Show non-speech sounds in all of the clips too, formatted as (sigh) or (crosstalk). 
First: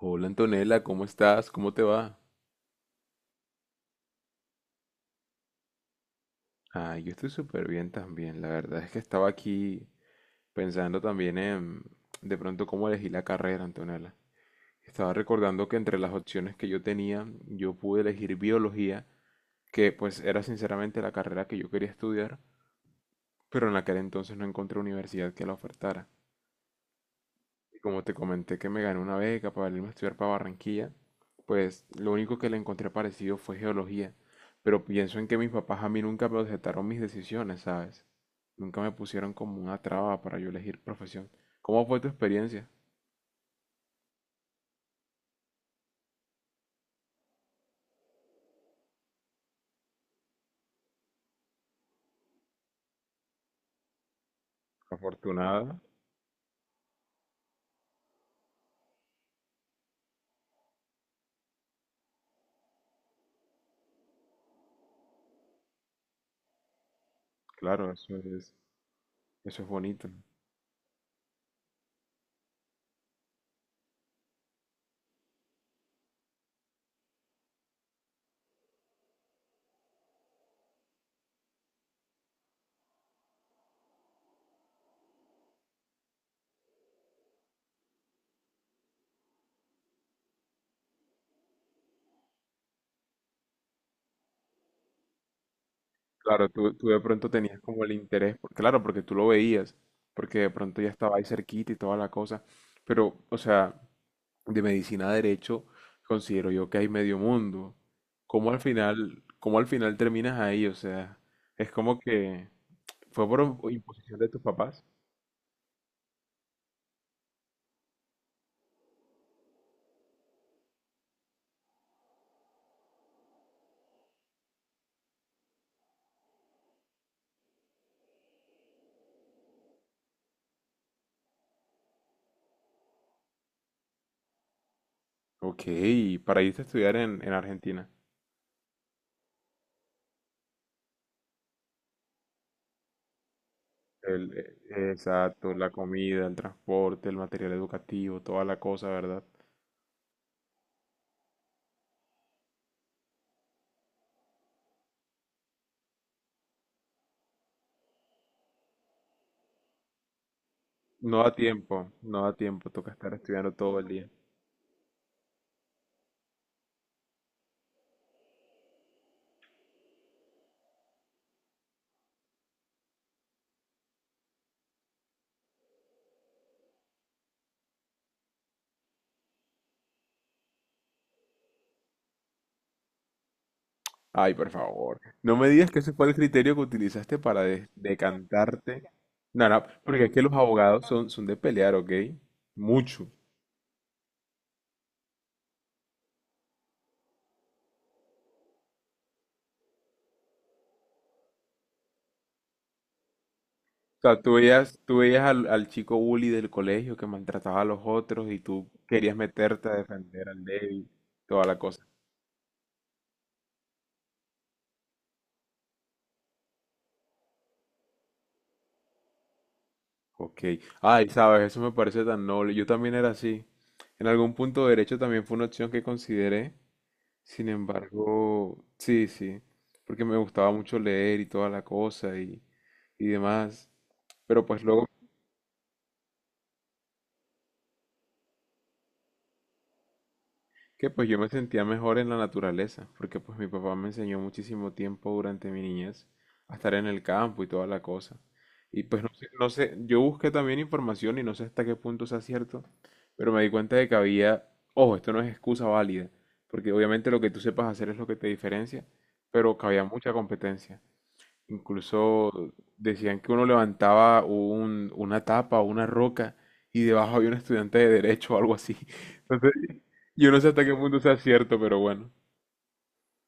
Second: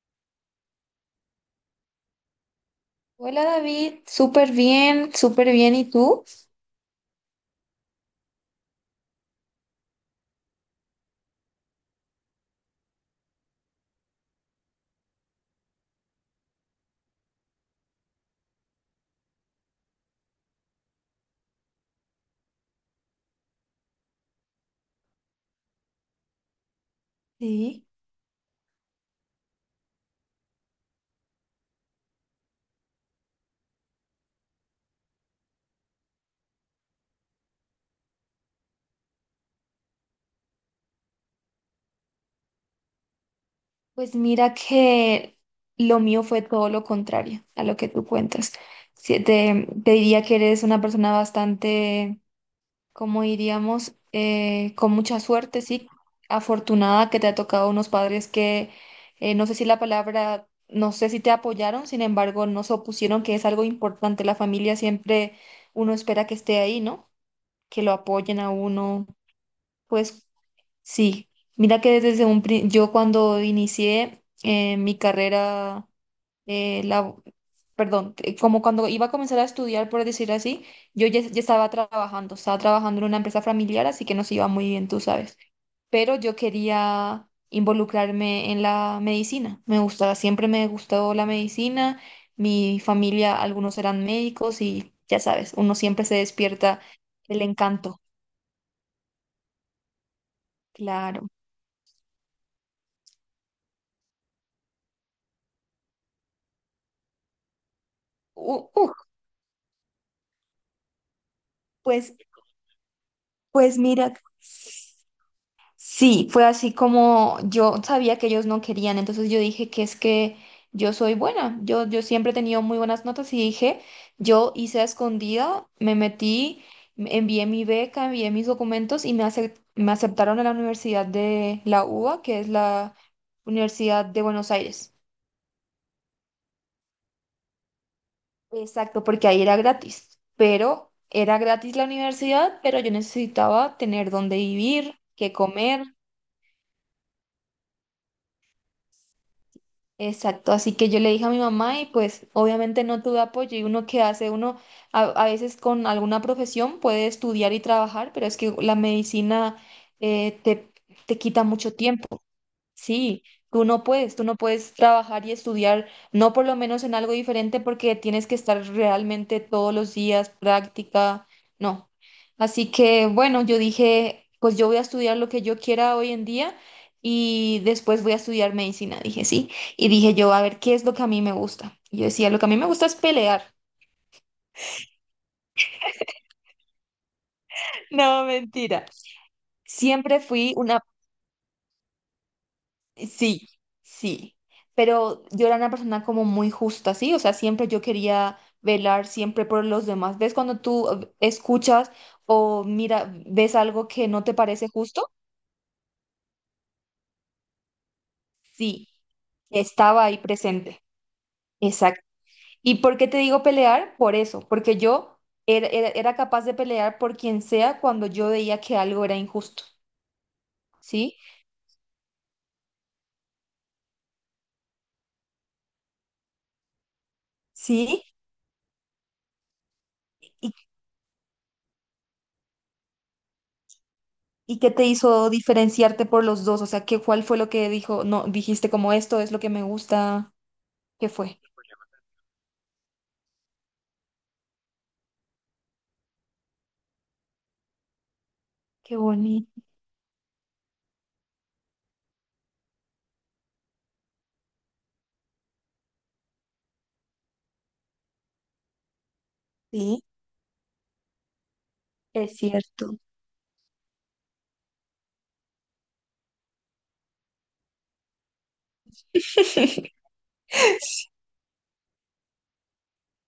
Hola Antonella, ¿cómo estás? ¿Cómo te va? Hola David, súper bien, súper bien. ¿Y tú? Ah, yo estoy súper bien también. La verdad es que estaba aquí pensando también en de pronto cómo elegí la carrera, Antonella. Estaba recordando que entre las opciones que yo tenía, yo pude elegir biología, que pues era sinceramente la carrera que yo quería estudiar, pero en aquel entonces no encontré universidad que la ofertara. Y Sí. como te comenté que me gané una beca para irme a estudiar para Barranquilla, pues lo único que le encontré parecido fue geología. Pero pienso en que mis papás a mí nunca me objetaron mis decisiones, ¿sabes? Nunca me pusieron como una traba para yo elegir profesión. ¿Cómo fue tu experiencia? Pues mira que lo mío fue todo lo contrario a lo que tú cuentas. Sí, te diría que eres una persona bastante, como diríamos, con mucha suerte, Afortunada, sí, afortunada que te ha tocado unos padres que, no sé si la palabra, no sé si te apoyaron, sin embargo, no se opusieron, que es algo importante. La familia siempre uno espera que esté ahí, ¿no? Que claro, lo apoyen a uno. eso es bonito. Pues sí, mira que desde un yo cuando inicié mi carrera, eh, la, perdón, como cuando iba a comenzar a estudiar, por decir así, yo ya estaba trabajando en una empresa familiar, así que nos iba muy bien, tú sabes. Pero yo quería involucrarme en la medicina, me gustaba, siempre me gustó la medicina, mi familia, algunos eran médicos y ya sabes, uno siempre se Claro, tú, despierta tú de pronto el tenías como el encanto, interés, claro, porque tú lo veías, porque de pronto ya estaba ahí claro. cerquita y toda la cosa. Pero, o sea, de medicina a derecho, considero yo que hay medio mundo. ¿Cómo al U- uf, final, cómo al final terminas ahí? O sea, es como pues que fue por Pues mira, imposición de tus papás. sí, fue así como yo sabía que ellos no querían, entonces yo dije que es que yo soy buena, yo siempre he tenido muy buenas notas y dije, yo hice a escondida, me metí, envié mi beca, envié mis documentos y me aceptaron a la Universidad de la UBA, que es la Universidad de Buenos Aires. Ok, para irte a estudiar en Argentina. Exacto, porque ahí era gratis, pero era gratis la universidad, pero yo necesitaba tener dónde vivir, qué Exacto, la comer. comida, el transporte, el material educativo, toda la cosa, ¿verdad? Exacto, así que yo le dije a mi mamá y pues obviamente no tuve apoyo y uno que hace, uno a veces con alguna profesión puede estudiar y trabajar, pero es que la medicina eh, te, No te da quita mucho tiempo, no tiempo. da tiempo, toca estar Sí, estudiando tú todo no el día. puedes, tú no puedes trabajar y estudiar, no por lo menos en algo diferente porque tienes que estar realmente todos los días, práctica, no. Así que bueno, yo dije, pues yo voy a estudiar lo que yo quiera hoy en día y después voy a estudiar medicina, dije sí. Y dije yo, a ver, ¿qué es lo que a mí me gusta? Y yo decía, lo que a mí me gusta es pelear. Ay, por favor. No me digas que ese fue el criterio que utilizaste para (laughs) No, decantarte. mentira. No, no, porque es Siempre que los fui una. abogados son de pelear, ¿ok? Mucho. O Sí, sí, pero yo era una persona como muy justa, ¿sí? O sea, siempre yo quería velar siempre por los demás. ¿Ves cuando tú escuchas o mira, ves algo que sea, no tú te parece veías, tú justo? veías al chico bully del colegio que maltrataba a los otros y tú Sí, querías meterte a estaba ahí defender al presente. débil, toda la cosa. Exacto. ¿Y por qué te digo pelear? Por eso, porque yo era capaz de pelear por quien sea cuando yo veía que algo era injusto, Ok. Ay, ¿sí? sabes, eso me parece tan noble. Yo también era así. En algún punto derecho también fue una opción que consideré. Sin Sí, embargo, sí, sí, porque me gustaba y mucho leer y toda la cosa y demás. Pero ¿Y pues qué te luego hizo diferenciarte por los dos? O sea, ¿cuál fue lo que dijo? No, dijiste como esto es lo que me gusta. que pues ¿Qué yo me fue? sentía mejor en la naturaleza, porque pues mi papá me enseñó muchísimo tiempo durante mi niñez a estar en el campo y toda la cosa. Y Qué pues no sé, no bonito. sé, yo busqué también información y no sé hasta qué punto sea cierto, pero me di cuenta de que había, ojo, esto no es excusa válida, porque obviamente lo que tú sepas hacer es lo que te diferencia, pero que había Sí, mucha competencia. es Incluso cierto. decían que uno levantaba una tapa o una roca y debajo había un estudiante de derecho o algo así. (laughs) Entonces, (laughs) yo no sé hasta qué punto sea cierto, pero bueno.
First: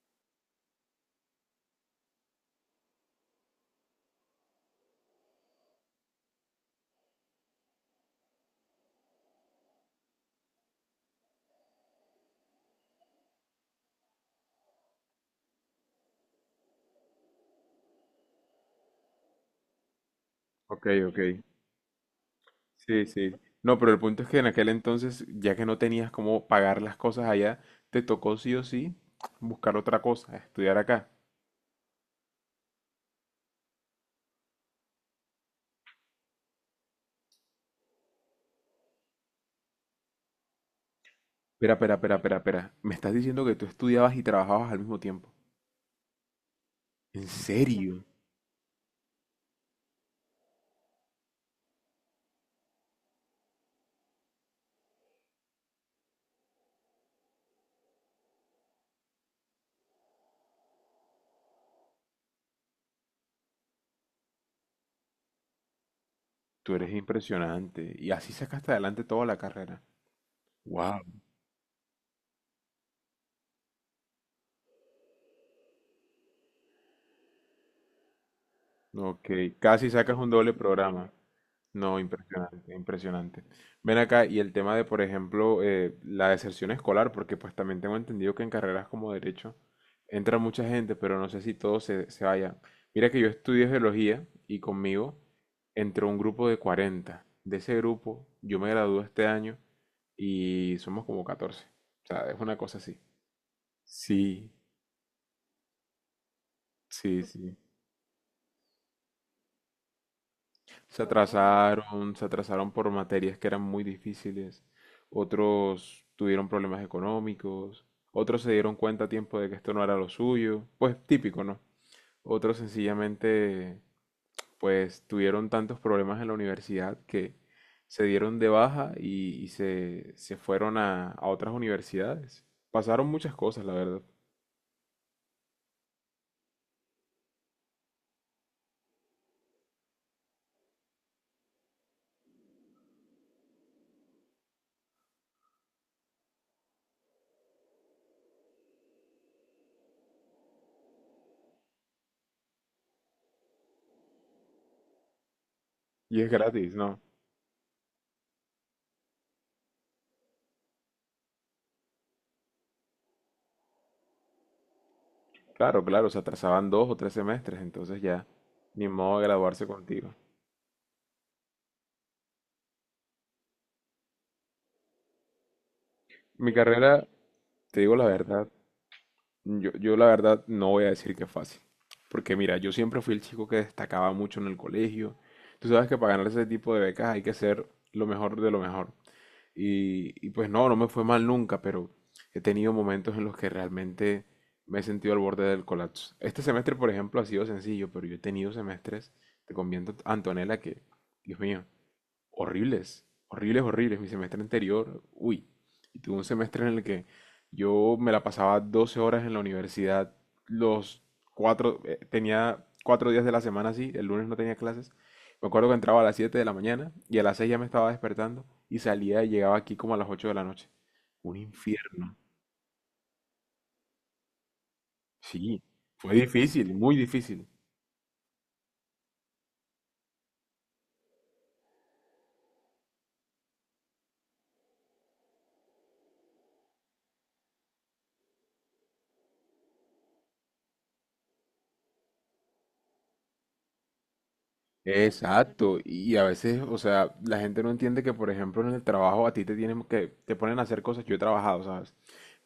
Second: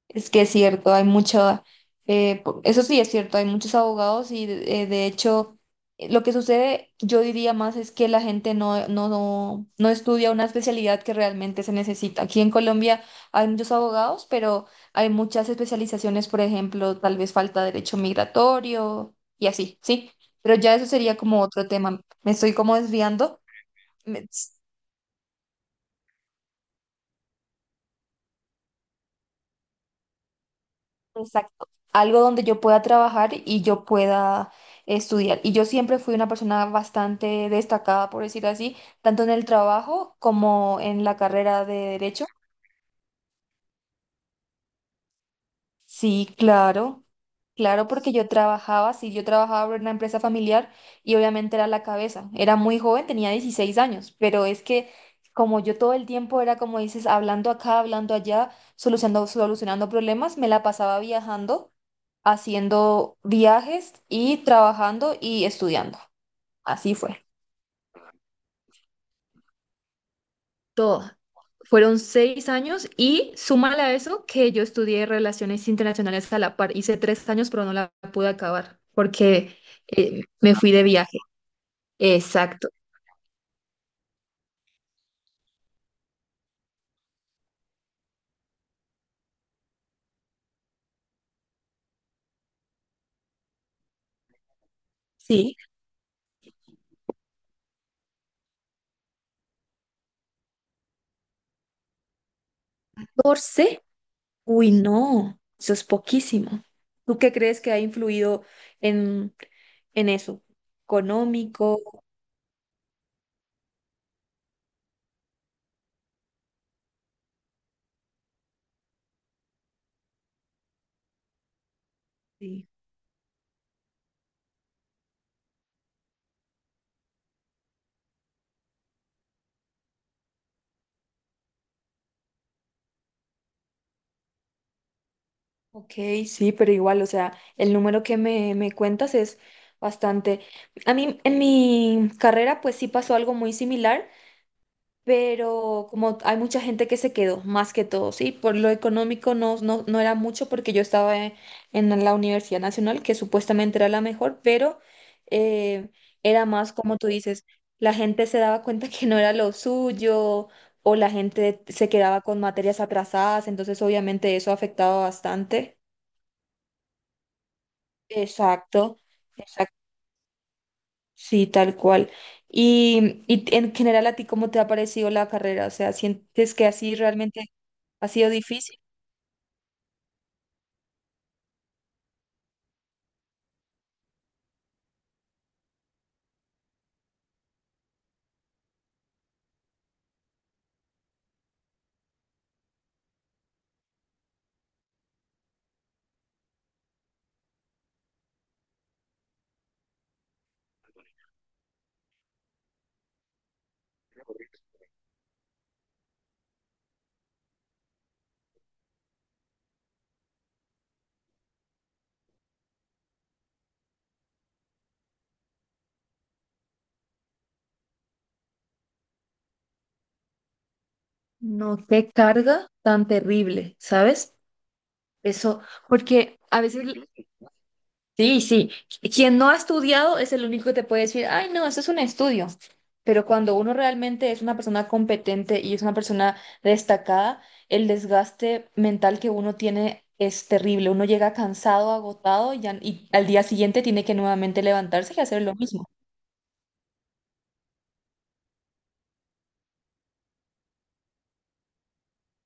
Es que es cierto, hay mucho, eso sí es cierto, hay muchos abogados y de hecho lo que sucede, yo diría más, es que la gente no estudia una especialidad que realmente se necesita. Aquí en Colombia hay muchos abogados, pero hay muchas especializaciones, por ejemplo, tal vez falta derecho migratorio y así, ¿sí? Pero ya Ok, eso sería ok. como otro tema. Me estoy como Sí, sí. desviando. No, pero el punto es Me- que en aquel entonces, ya que no tenías cómo pagar las cosas allá, te tocó sí o sí buscar otra cosa, estudiar acá. Exacto. Algo donde yo pueda trabajar y yo pueda estudiar. Y yo siempre fui una persona bastante destacada, por decir así, tanto en el trabajo como en la carrera Espera, de espera, espera, derecho. espera, espera. Me estás diciendo que tú estudiabas y trabajabas al mismo tiempo. Sí, claro, ¿En, sí, claro, serio? porque yo trabajaba, sí, yo trabajaba en una empresa familiar y obviamente era la cabeza. Era muy joven, tenía 16 años, pero es que como yo todo el tiempo era, como dices, hablando acá, hablando allá, solucionando problemas, me la pasaba viajando. Haciendo viajes y trabajando y estudiando. Tú eres Así fue. impresionante. Y así sacaste adelante toda la carrera. Wow. Toda. Fueron 6 años y súmale a eso que yo estudié relaciones internacionales a la par. Hice 3 años, pero no la pude acabar Ok, porque casi sacas un doble me fui de programa. viaje. No, Exacto. impresionante, impresionante. Ven acá, y el tema de, por ejemplo, la deserción escolar, porque pues también tengo entendido que en carreras como derecho entra mucha gente, pero no sé si todos se vayan. Mira que yo estudié geología y conmigo Sí. entró un grupo de 40. De ese grupo, yo me gradué este año y somos como 14. O sea, es una cosa así. 14. Sí, Uy, no, eso es poquísimo. ¿Tú sí, qué sí. crees que ha influido en, en eso? Se ¿Económico? atrasaron, se atrasaron por materias que eran muy difíciles. Otros tuvieron problemas económicos. Otros se dieron cuenta a tiempo de que esto no era lo suyo. Pues típico, ¿no? Otros sencillamente, pues tuvieron tantos problemas en la universidad que se dieron de baja y se fueron a otras universidades. Pasaron muchas cosas, la verdad. Ok, sí, pero igual, o sea, el número que me cuentas es bastante. A mí en mi carrera pues sí pasó algo muy similar, pero como hay mucha gente que se quedó, más que todo, sí, por lo económico no era mucho porque yo estaba en la Universidad Nacional, que supuestamente era la mejor, pero eh, Y es era gratis, más ¿no? como tú dices, la gente se daba cuenta que no era lo suyo o la gente se quedaba con materias atrasadas, entonces obviamente eso afectaba bastante. Claro, claro, se atrasaban 2 o 3 semestres, entonces ya, Exacto, ni modo de graduarse exacto, contigo. sí, tal cual. Y en general, ¿a ti cómo te ha parecido la carrera? O sea, Mi ¿sientes que así carrera, realmente te digo la ha sido verdad, difícil? yo la verdad no voy a decir que es fácil. Porque mira, yo siempre fui el chico que destacaba mucho en el colegio. Tú sabes que para ganar ese tipo de becas hay que ser lo mejor de lo mejor. Y pues no, no me fue mal nunca, pero he tenido momentos en los que realmente me he sentido al borde del colapso. Este semestre, por ejemplo, ha sido sencillo, pero yo he tenido semestres, te conviento, Antonella, que, Dios mío, horribles, horribles, horribles. Mi semestre anterior, uy, y tuve un semestre en el que yo me la pasaba 12 horas en la universidad, los tenía 4 días de la semana así, el lunes no tenía clases. Me acuerdo que entraba a las 7 de la mañana y a las 6 ya me estaba despertando y salía y llegaba aquí como a las 8 de la noche. Un No, qué infierno. carga tan terrible, ¿sabes? Sí, Eso, fue porque a difícil, veces. muy difícil. Sí, sí. Quien no ha estudiado es el único que te puede decir, ay, no, eso es un estudio. Pero cuando uno realmente es una persona competente y es una persona destacada, el desgaste mental que uno tiene es terrible. Uno llega cansado, agotado y al día siguiente tiene que nuevamente levantarse y hacer lo Exacto, mismo. y a veces, o sea, la gente no entiende que, por ejemplo, en el trabajo a ti te ponen a hacer cosas, yo he trabajado, ¿sabes?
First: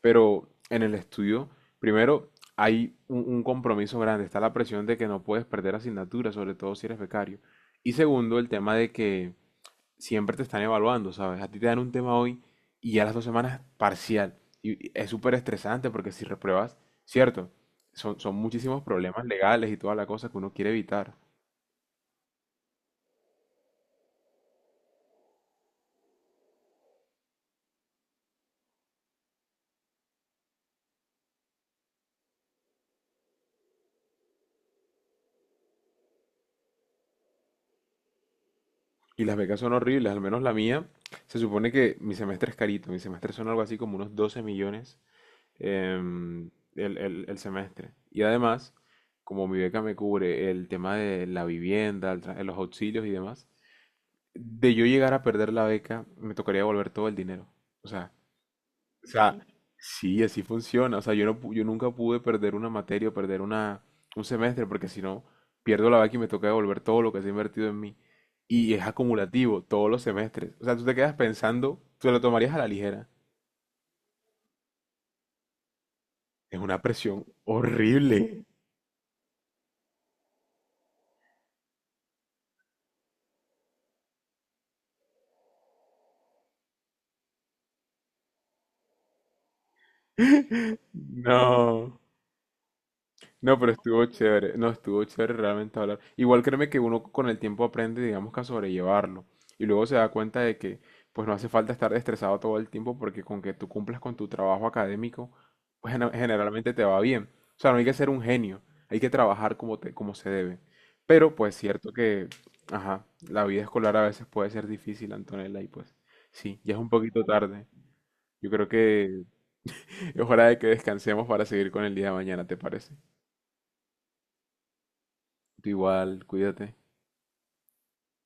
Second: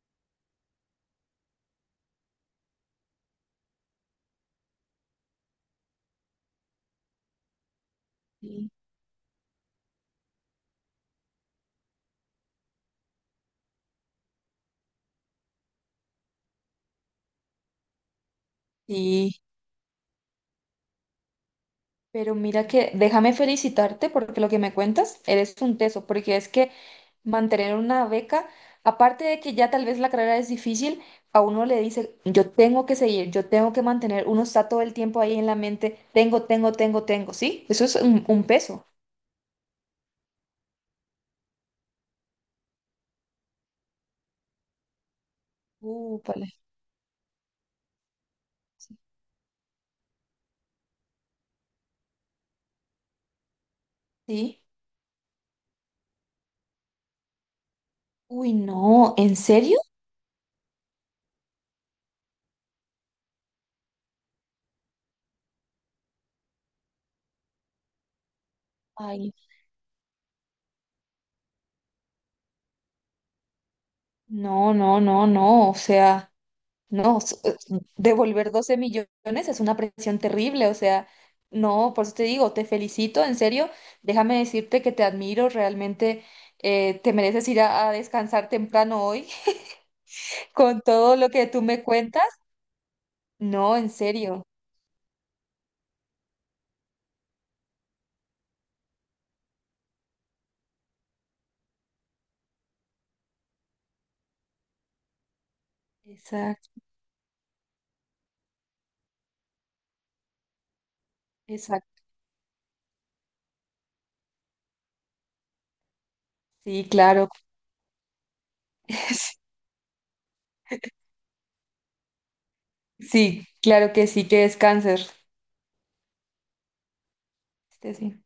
Pero en el estudio, primero, hay un compromiso grande, está la presión de que no puedes perder asignaturas, sobre todo si eres becario. Y segundo, el Sí. tema de que siempre te están evaluando, ¿sabes? A ti te dan un tema hoy y ya las 2 semanas parcial. Y es súper estresante porque si repruebas, cierto, son muchísimos problemas Sí. legales y toda la cosa que uno quiere evitar. Pero mira que déjame felicitarte porque lo que me cuentas, eres un teso, porque es que mantener una beca, aparte de que ya tal vez la carrera es difícil, a uno le dice, yo tengo que seguir, yo tengo que mantener, uno está todo el tiempo ahí en la mente, tengo, tengo, tengo, tengo, ¿sí? Eso es un peso. Y las becas son horribles, al menos la mía. Se supone que mi semestre es carito, mi semestre son algo así como unos 12 millones em, Vale. el semestre. Y además, Sí. como mi beca me cubre el tema de la vivienda, los auxilios y demás, Sí. de yo llegar a perder la beca, me tocaría devolver todo el dinero. O sea, Uy, o no, ¿en sea, serio? sí, así funciona. O sea, yo no, pu- yo nunca pude perder una materia o perder un semestre, porque si no, pierdo la vaca y me toca devolver todo lo que se ha invertido en mí. Y es Ay, acumulativo, todos los semestres. O sea, tú te quedas pensando, tú lo tomarías a la ligera. no, no, no, no, o sea. Es una No, presión horrible. devolver 12 millones es una presión terrible, o sea, no, por eso te digo, te felicito, en serio, déjame decirte que te admiro, realmente te mereces ir a descansar temprano hoy (laughs) con todo lo que tú me No. cuentas. No, pero No, en estuvo serio. chévere, no, estuvo chévere realmente hablar. Igual créeme que uno con el tiempo aprende, digamos que a sobrellevarlo. Y luego se da cuenta de que pues no hace falta estar estresado todo el tiempo porque con que tú cumplas con tu trabajo académico, pues generalmente Exacto, te va bien. O sea, no hay que ser un genio, hay que trabajar como se debe. Pero pues cierto exacto. que, ajá, la vida escolar a veces puede ser difícil, Antonella, y pues sí, ya es Sí, un poquito claro. tarde. Yo creo que (laughs) (laughs) es hora de que descansemos para seguir con el día de mañana, ¿te parece? Sí, claro que sí, que descanses. Tú igual, cuídate. Sí.